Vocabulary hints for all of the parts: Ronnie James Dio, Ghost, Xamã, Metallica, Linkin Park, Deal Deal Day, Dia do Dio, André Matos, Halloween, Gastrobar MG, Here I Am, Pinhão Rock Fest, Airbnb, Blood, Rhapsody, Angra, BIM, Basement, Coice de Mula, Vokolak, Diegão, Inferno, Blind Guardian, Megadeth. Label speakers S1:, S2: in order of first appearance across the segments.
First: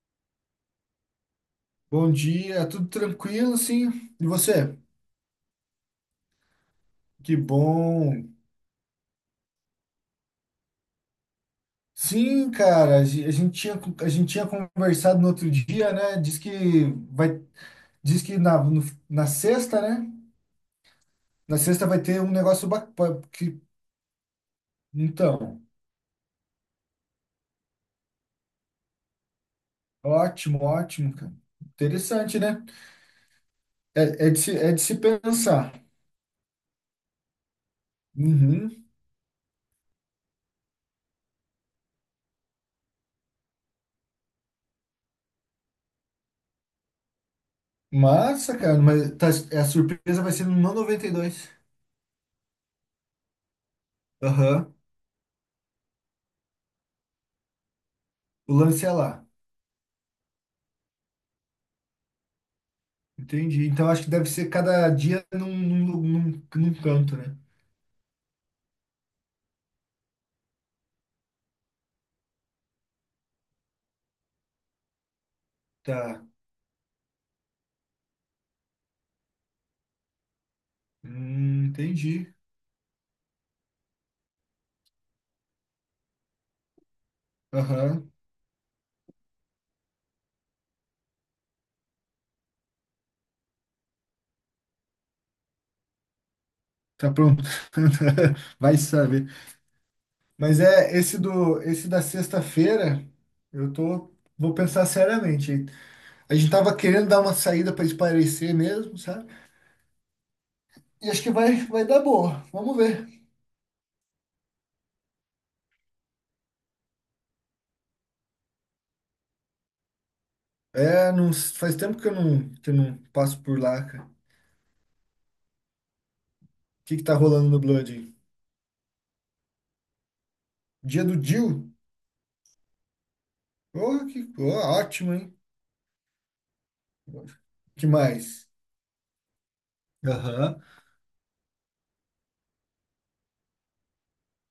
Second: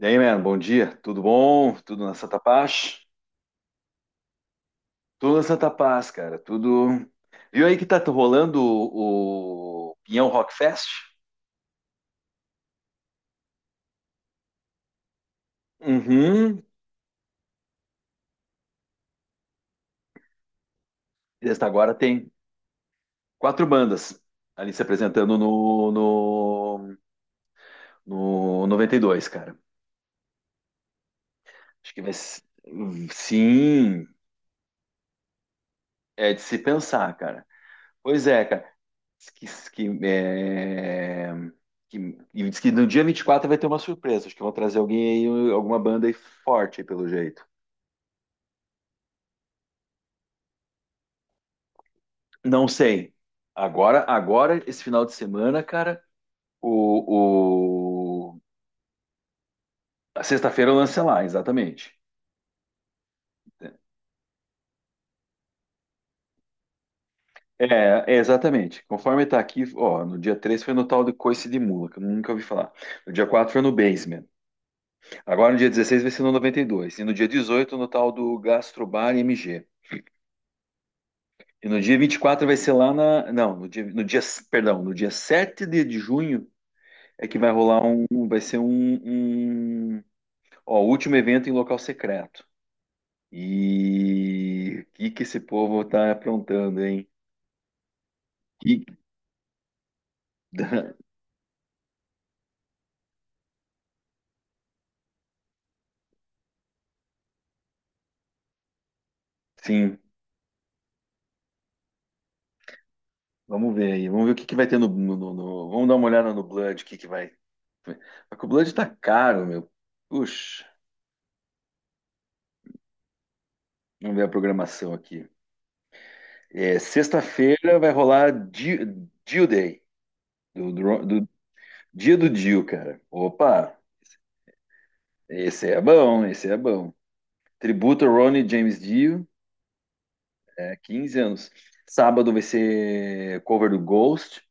S1: E aí, mano, bom dia. Tudo bom? Tudo
S2: Bom
S1: na Santa
S2: dia, tudo
S1: Paz?
S2: tranquilo, sim. E você?
S1: Tudo na Santa Paz, cara. Tudo.
S2: Que
S1: Viu aí que tá
S2: bom.
S1: rolando o Pinhão Rock Fest?
S2: Sim, cara, a gente tinha conversado no outro dia, né? Diz que
S1: Uhum.
S2: vai, diz que na, no- na sexta, né? Na
S1: Desde
S2: sexta
S1: agora
S2: vai ter
S1: tem
S2: um negócio bacana.
S1: quatro bandas ali se apresentando
S2: Então,
S1: no 92, cara.
S2: ótimo, ótimo, cara.
S1: Acho que vai.
S2: Interessante, né? É,
S1: Sim,
S2: é de se, é de se pensar.
S1: é de se pensar, cara. Pois é, cara.
S2: Uhum.
S1: Que, que, é, que, e diz que no dia 24 vai ter uma surpresa. Acho que vão trazer alguém aí, alguma banda aí forte, aí, pelo jeito.
S2: Massa, cara, a surpresa vai ser no 92.
S1: Não sei. Agora,
S2: Aham.
S1: esse final de semana, cara, o, o...
S2: O lance é lá.
S1: a sexta-feira lança lá, exatamente.
S2: Entendi. Então acho que deve ser cada dia num canto, né?
S1: É, é, exatamente. Conforme tá aqui, ó, no dia 3 foi no tal de Coice de Mula, que eu nunca ouvi falar. No dia 4 foi no Basement. Agora no dia 16 vai ser
S2: Tá.
S1: no 92 e no dia 18 no tal do Gastrobar MG. E no dia vinte e
S2: Entendi.
S1: quatro vai ser lá na. Não, perdão, no dia 7 de junho é que vai rolar um.
S2: Aham.
S1: Vai ser um, um ó, o último evento em local secreto. E o que que esse povo tá aprontando, hein?
S2: Tá pronto. Vai
S1: Que-
S2: saber. Mas é esse da sexta-feira, eu tô vou pensar seriamente. A gente tava querendo dar uma saída para espairecer mesmo, sabe?
S1: Sim,
S2: E acho que vai dar boa. Vamos ver.
S1: vamos ver aí. Vamos ver o que que vai ter Vamos dar uma olhada no Blood, o que que vai. Só que o Blood tá caro, meu. Puxa,
S2: É, não, faz tempo que eu não passo por lá, cara. O
S1: vamos ver a programação aqui. É,
S2: que que tá rolando no
S1: sexta-feira vai
S2: Blood?
S1: rolar Deal Day do,
S2: Dia do
S1: do
S2: Jill?
S1: Dia do Dio, cara. Opa,
S2: Oh, ótimo, hein?
S1: esse é bom, esse é bom.
S2: Que
S1: Tributo Ronnie
S2: mais?
S1: James Dio,
S2: Aham,
S1: é, 15 anos. Sábado vai ser cover do Ghost,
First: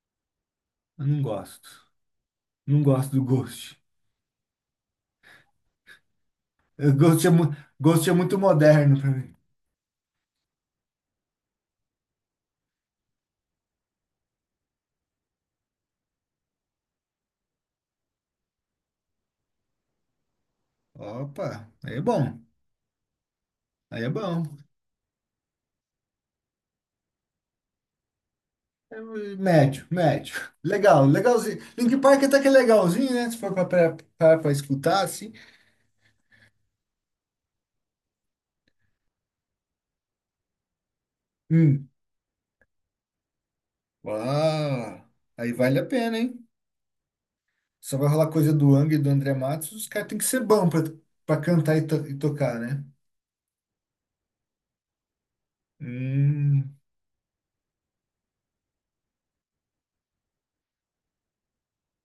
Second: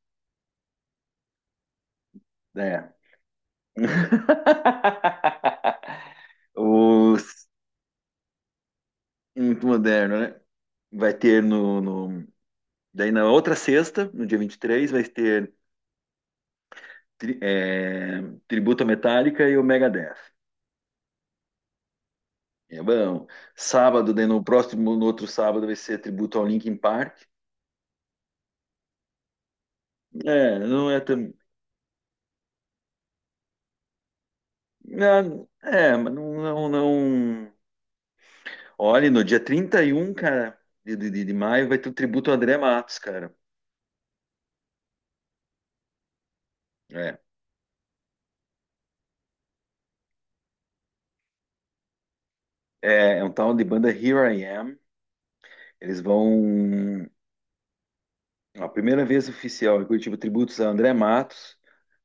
S2: eu não gosto. Não
S1: né?
S2: gosto do Ghost. Ghost é,
S1: Os-
S2: mu Ghost é muito moderno pra mim.
S1: Muito moderno, né? Vai ter daí na outra sexta, no dia 23, vai ter tri- é, tributo à Metallica e o Megadeth.
S2: Opa, aí é bom.
S1: É bom.
S2: Aí é
S1: Sábado, daí no
S2: bom.
S1: próximo, no outro sábado, vai ser tributo ao Linkin Park.
S2: É médio, médio.
S1: É, não é
S2: Legal,
S1: tão.
S2: legalzinho. Linkin Park até que é legalzinho, né? Se for pra escutar,
S1: Ah,
S2: assim.
S1: é, mas não, não, não. Olha, no dia 31, cara, de maio, vai ter
S2: Hum.
S1: o tributo ao André Matos, cara.
S2: Uau, aí vale a pena, hein?
S1: É.
S2: Só vai rolar coisa do Angra e do André Matos. Os caras têm que ser bons pra cantar e tocar, né?
S1: É um tal de banda Here I Am. Eles
S2: Hum.
S1: vão. A primeira vez oficial em Curitiba, tributos a André Matos,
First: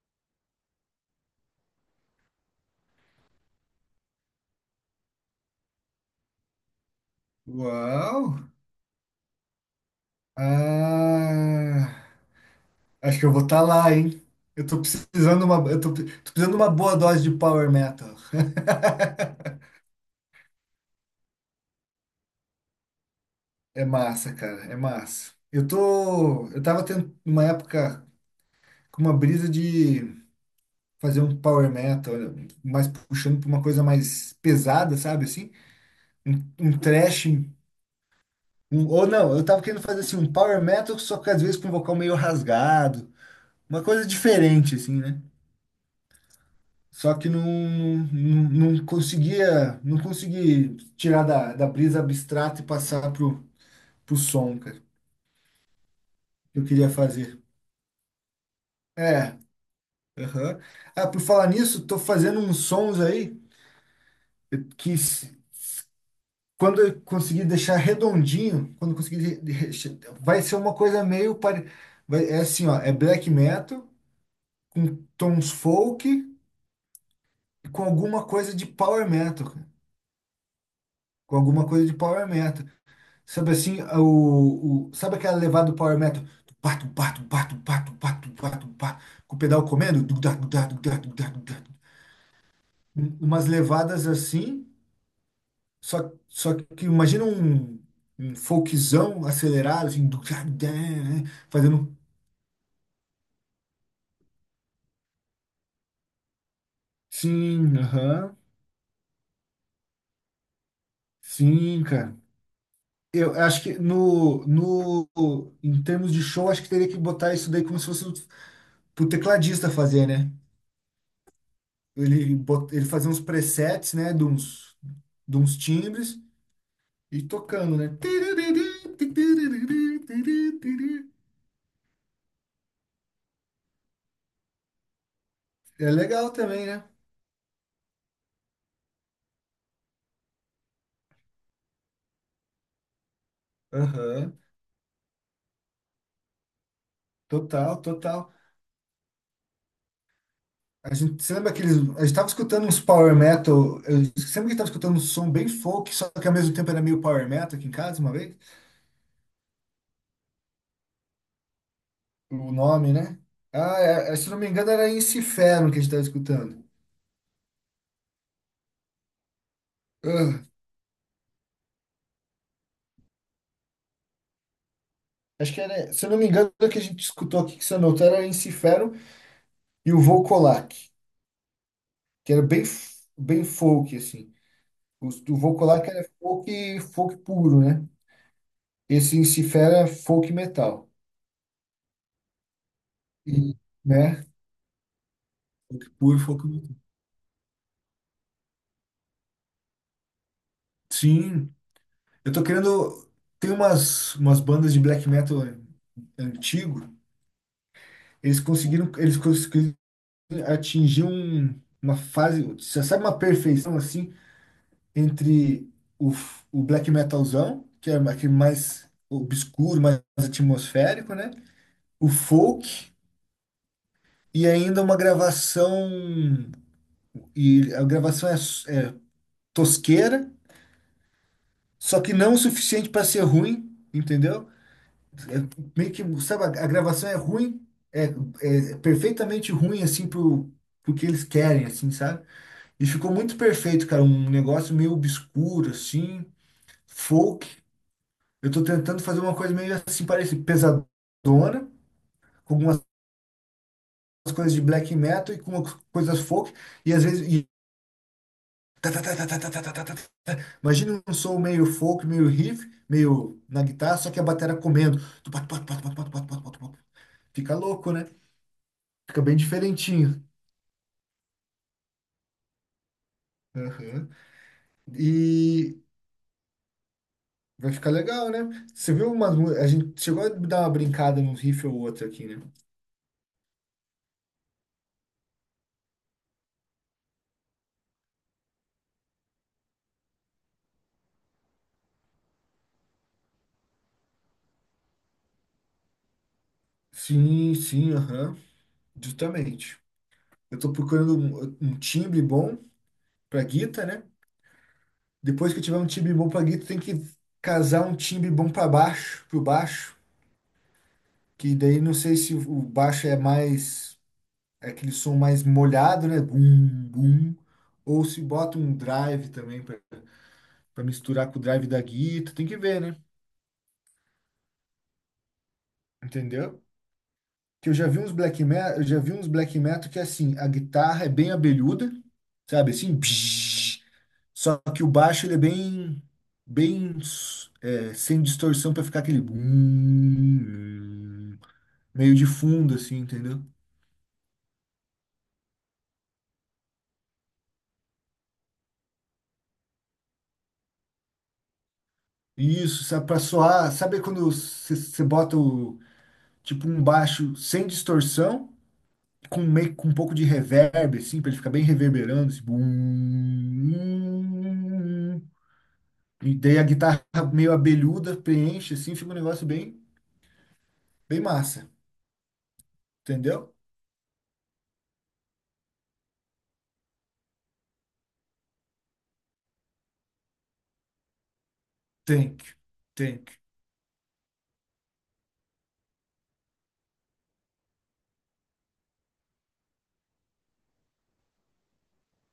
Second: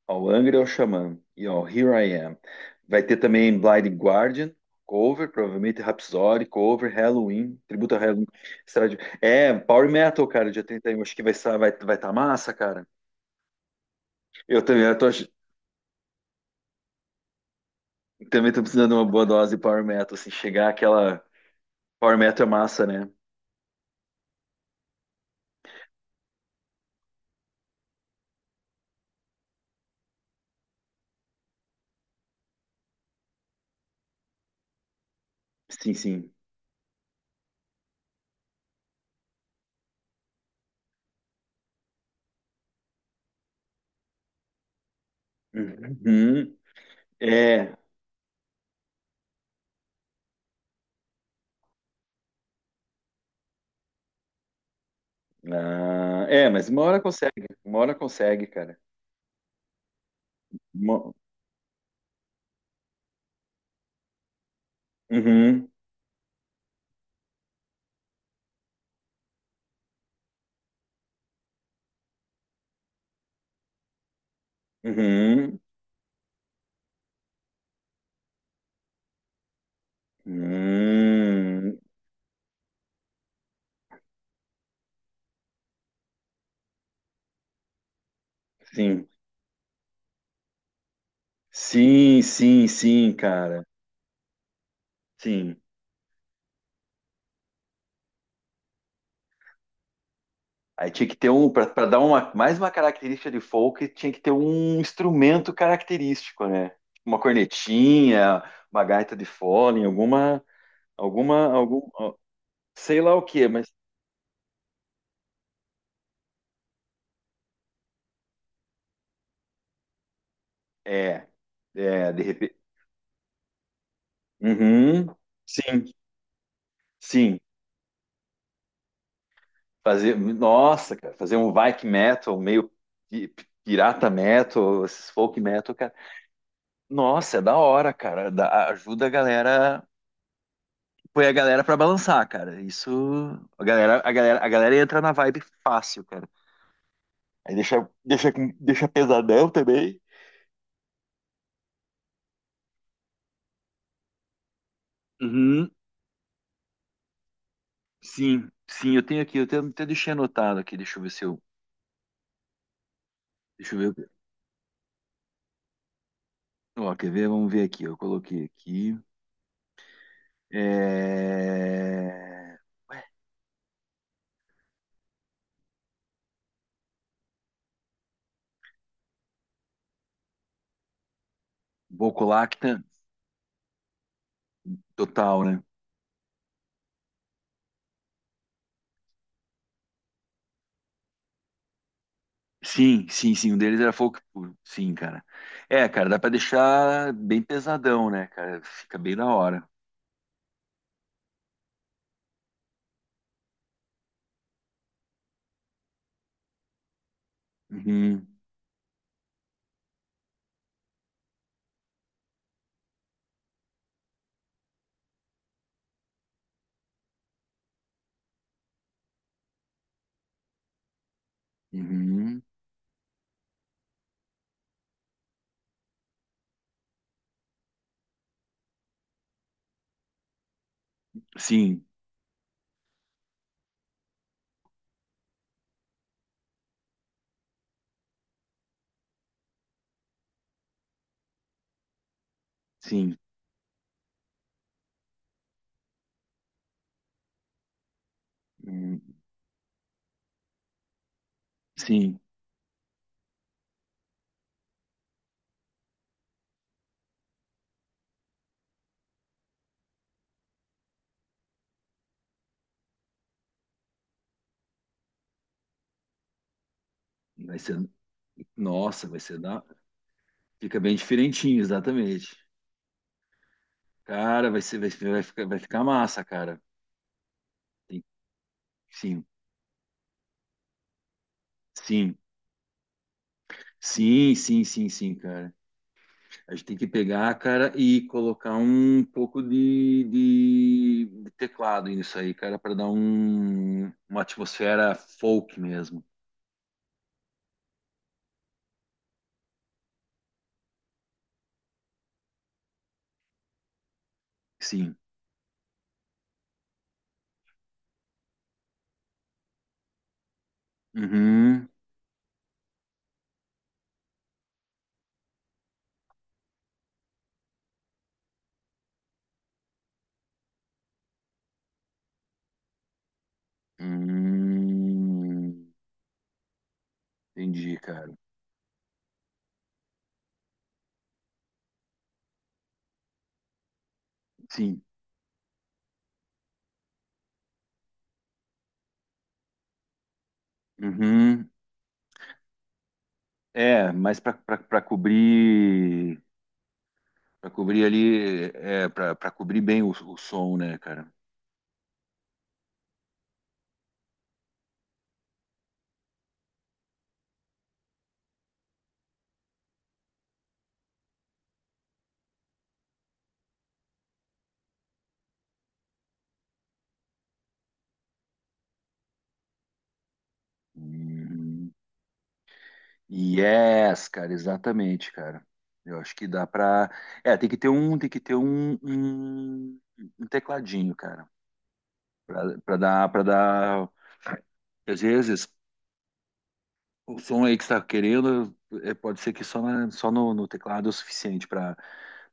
S1: ao Angra e ao Xamã. E ao Here I Am. Vai ter também Blind Guardian, cover, provavelmente Rhapsody, cover, Halloween, tributo a
S2: Uau.
S1: Halloween. É, Power Metal, cara, dia 31. Acho que vai estar vai, vai
S2: Ah.
S1: tá massa, cara.
S2: Acho que eu vou estar lá, hein?
S1: Eu
S2: Eu tô
S1: também, eu tô,
S2: precisando uma, eu tô, pre- tô precisando de uma boa dose de power metal.
S1: também tô precisando de uma boa dose de Power Metal, assim, chegar aquela. Power Metal é massa, né?
S2: É massa, cara, é massa. Eu tava tendo uma época com uma brisa de fazer um power metal, mais puxando pra uma coisa mais pesada, sabe assim?
S1: Sim, sim.
S2: Um thrash, ou não, eu tava querendo fazer assim um power metal, só que às vezes com um vocal meio rasgado, uma coisa diferente assim, né?
S1: Uhum.
S2: Só que
S1: É.
S2: não consegui tirar da brisa abstrata e passar pro som, cara,
S1: Ah, é,
S2: que eu
S1: mas uma
S2: queria
S1: hora consegue.
S2: fazer.
S1: Uma hora consegue, cara.
S2: É, aham. Ah,
S1: Uma-
S2: por falar nisso, tô fazendo uns sons aí que s-
S1: Uhum.
S2: quando eu conseguir deixar redondinho, quando eu conseguir de- vai ser uma coisa meio pare... Vai, é assim, ó, é black metal com tons
S1: Uhum.
S2: folk e com alguma coisa de power metal, cara. Com alguma
S1: Uhum.
S2: coisa de power metal. Sabe assim, sabe aquela levada do power metal? Tupá, tupá, tupá, tupá, tupá, tupá, tupá,
S1: Sim.
S2: com o pedal comendo? Dugdá, dugdá, dugdá, dugdá, dugdá.
S1: Sim, sim, sim,
S2: Umas
S1: cara.
S2: levadas assim,
S1: Sim.
S2: só que imagina um folkzão acelerado, assim, dugdá, dugdá,
S1: Aí tinha que
S2: né,
S1: ter um. Para Pra
S2: fazendo?
S1: dar uma, mais uma característica de folk, tinha que ter um instrumento característico, né? Uma
S2: Sim, aham,
S1: cornetinha, uma gaita de fole, alguma.
S2: sim,
S1: Ó,
S2: cara.
S1: sei lá o
S2: Eu
S1: que,
S2: acho
S1: mas
S2: que no, no, em termos de show, acho que teria que botar isso daí como se fosse pro tecladista fazer, né?
S1: é, de
S2: ele,
S1: repente.
S2: bot- ele fazia uns presets, né, de uns,
S1: Uhum,
S2: de uns
S1: sim,
S2: timbres e
S1: sim.
S2: tocando, né?
S1: Fazer, nossa, cara, fazer um Viking metal, meio pi- pirata metal, esses folk metal,
S2: É
S1: cara.
S2: legal também, né?
S1: Nossa, é da hora, cara. Ajuda a galera, põe a galera pra balançar, cara. Isso,
S2: Aham,
S1: a galera entra na vibe fácil, cara. Aí
S2: total, total.
S1: deixa pesadão também.
S2: A gente, você lembra aqueles. A gente tava escutando uns power metal. Eu sempre que tava escutando um som bem
S1: Uhum,
S2: folk, só que ao mesmo tempo era meio power metal aqui em casa uma vez.
S1: sim, sim, eu tenho aqui, até deixei anotado aqui, deixa eu ver se eu,
S2: O nome, né?
S1: deixa
S2: Ah,
S1: eu ver.
S2: se eu não me engano, era Inferno que a gente tava escutando.
S1: Ó, quer ver? Vamos ver aqui. Eu coloquei aqui.
S2: Ah,
S1: É... Ué,
S2: acho que era. Se eu não me engano, o que a gente escutou aqui que você anotou era Inferno e o Vokolak, que era bem,
S1: Bocolacta
S2: f- bem folk, assim. O
S1: total, né?
S2: Vokolak era folk, folk puro, né? Esse em si folk metal.
S1: Sim, sim, sim.
S2: E,
S1: Um deles era folk
S2: né?
S1: puro. Sim, cara. É,
S2: Folk
S1: cara, dá
S2: puro,
S1: pra
S2: folk metal.
S1: deixar bem pesadão, né, cara? Fica bem da hora.
S2: Sim, eu tô querendo. Tem umas bandas de black metal antigo,
S1: Uhum,
S2: eles conseguiram atingir uma fase, você sabe, uma perfeição assim entre o black metalzão, que é aquele mais obscuro, mais atmosférico, né? O
S1: uhum.
S2: folk e ainda uma gravação, e a gravação é tosqueira,
S1: Sim,
S2: só que não o suficiente para ser ruim, entendeu? É meio que, sabe, a gravação é ruim, é perfeitamente ruim assim pro que eles querem, assim, sabe? E ficou
S1: sim.
S2: muito perfeito, cara, um negócio meio obscuro assim, folk. Eu tô
S1: Uhum,
S2: tentando fazer uma coisa meio assim, parece pesadona,
S1: sim.
S2: com algumas coisas de black metal e com umas coisas folk, e às vezes tá, tá, tá, tá, tá, tá, tá, tá, tá, tá, tá. Imagina um som meio folk, meio riff, meio na guitarra, só que a bateria comendo. Tu pat, pat, pat, pat, pat, pat, pat, pat, pat. Fica
S1: Vai ser.
S2: louco, né?
S1: Nossa, vai
S2: Fica bem
S1: ser da.
S2: diferentinho.
S1: Fica bem diferentinho, exatamente.
S2: Aham.
S1: Cara, vai ficar, vai
S2: E
S1: ficar massa, cara.
S2: vai ficar
S1: Tem-
S2: legal, né? Você viu
S1: Sim,
S2: umas. A gente chegou a dar uma brincada num riff ou outro
S1: sim.
S2: aqui, né?
S1: Sim, sim, sim, sim, cara. A gente tem que pegar, cara, e colocar um pouco de teclado nisso aí, cara, para dar uma atmosfera folk mesmo.
S2: Sim, sim, aham. Justamente. Eu tô procurando um timbre bom pra guitarra, né?
S1: Sim.
S2: Depois que eu tiver um timbre bom pra guitar, tem que casar um timbre bom pro baixo. Que
S1: Uhum.
S2: daí não sei se o baixo é mais, é aquele som mais molhado, né? Bum, bum. Ou se bota um drive também pra misturar com o drive da guitarra. Tem que ver, né?
S1: Hum,
S2: Entendeu? Que eu
S1: entendi,
S2: já vi uns
S1: cara.
S2: black metal, eu já vi uns black metal que assim, a guitarra é bem abelhuda, sabe? Assim, psh, só
S1: Sim.
S2: que o baixo ele é bem é, sem distorção pra ficar aquele bum,
S1: Uhum.
S2: meio de fundo, assim, entendeu?
S1: É, mas para cobrir ali, é, para cobrir bem o som, né, cara?
S2: Isso, sabe, pra soar. Sabe quando você bota o, tipo um baixo sem distorção, com meio com um pouco de reverb, assim, pra ele ficar bem reverberando, assim, bum, e daí a guitarra meio abelhuda preenche, assim, fica um negócio bem massa,
S1: Uhum.
S2: entendeu?
S1: Yes, cara, exatamente, cara. Eu acho que dá pra. É, tem que ter um, tem que ter um, um, um tecladinho, cara,
S2: Thank you,
S1: para
S2: thank you.
S1: dar. Às vezes o som aí que está querendo, é, pode ser que só, só no teclado é o suficiente pra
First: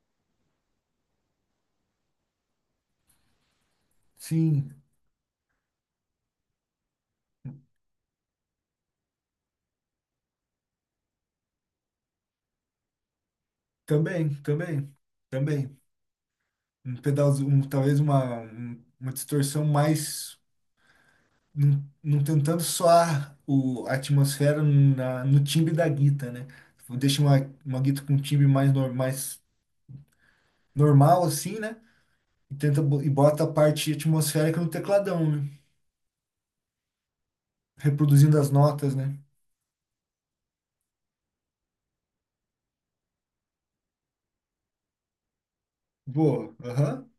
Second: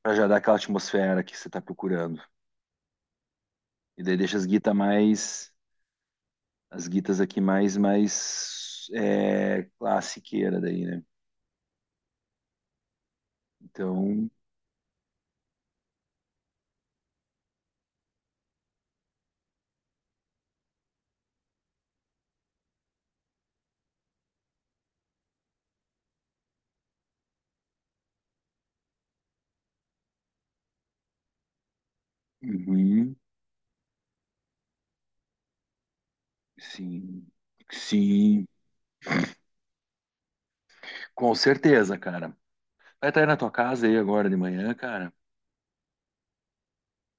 S1: para já dar aquela atmosfera que você tá procurando. E daí deixa as guitas
S2: Sim,
S1: mais, as guitas aqui mais, mais é, classiqueira daí, né? Então,
S2: também, também, também. Um pedalzinho, talvez uma distorção mais. Não tentando soar a atmosfera no timbre da guita, né? Deixa uma guita com um timbre mais, nor- mais normal, assim, né? E,
S1: uhum,
S2: bota a parte atmosférica no tecladão, né?
S1: sim,
S2: Reproduzindo
S1: sim,
S2: as notas, né?
S1: com certeza, cara. Vai estar aí na tua casa aí agora de manhã, cara.
S2: Boa, aham.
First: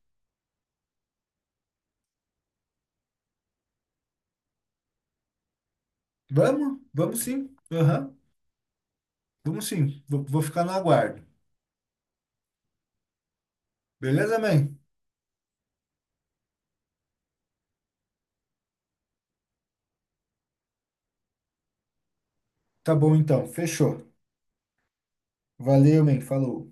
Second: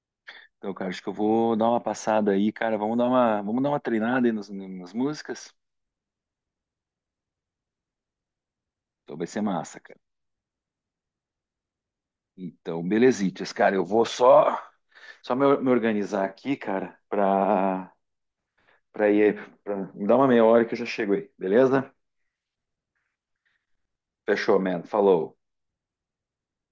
S1: Então, cara, acho que eu vou dar uma passada aí, cara. Vamos dar uma treinada aí nas músicas.
S2: Vamos, vamos sim, aham.
S1: Então vai ser
S2: Vamos
S1: massa, cara.
S2: sim, vou ficar no aguardo.
S1: Então, belezitas, cara. Eu vou
S2: Beleza,
S1: só,
S2: man?
S1: me organizar aqui, cara, pra ir, me dar uma meia hora que eu já chego aí, beleza?
S2: Tá bom então, fechou.
S1: Fechou, man. Falou.
S2: Valeu, man, falou.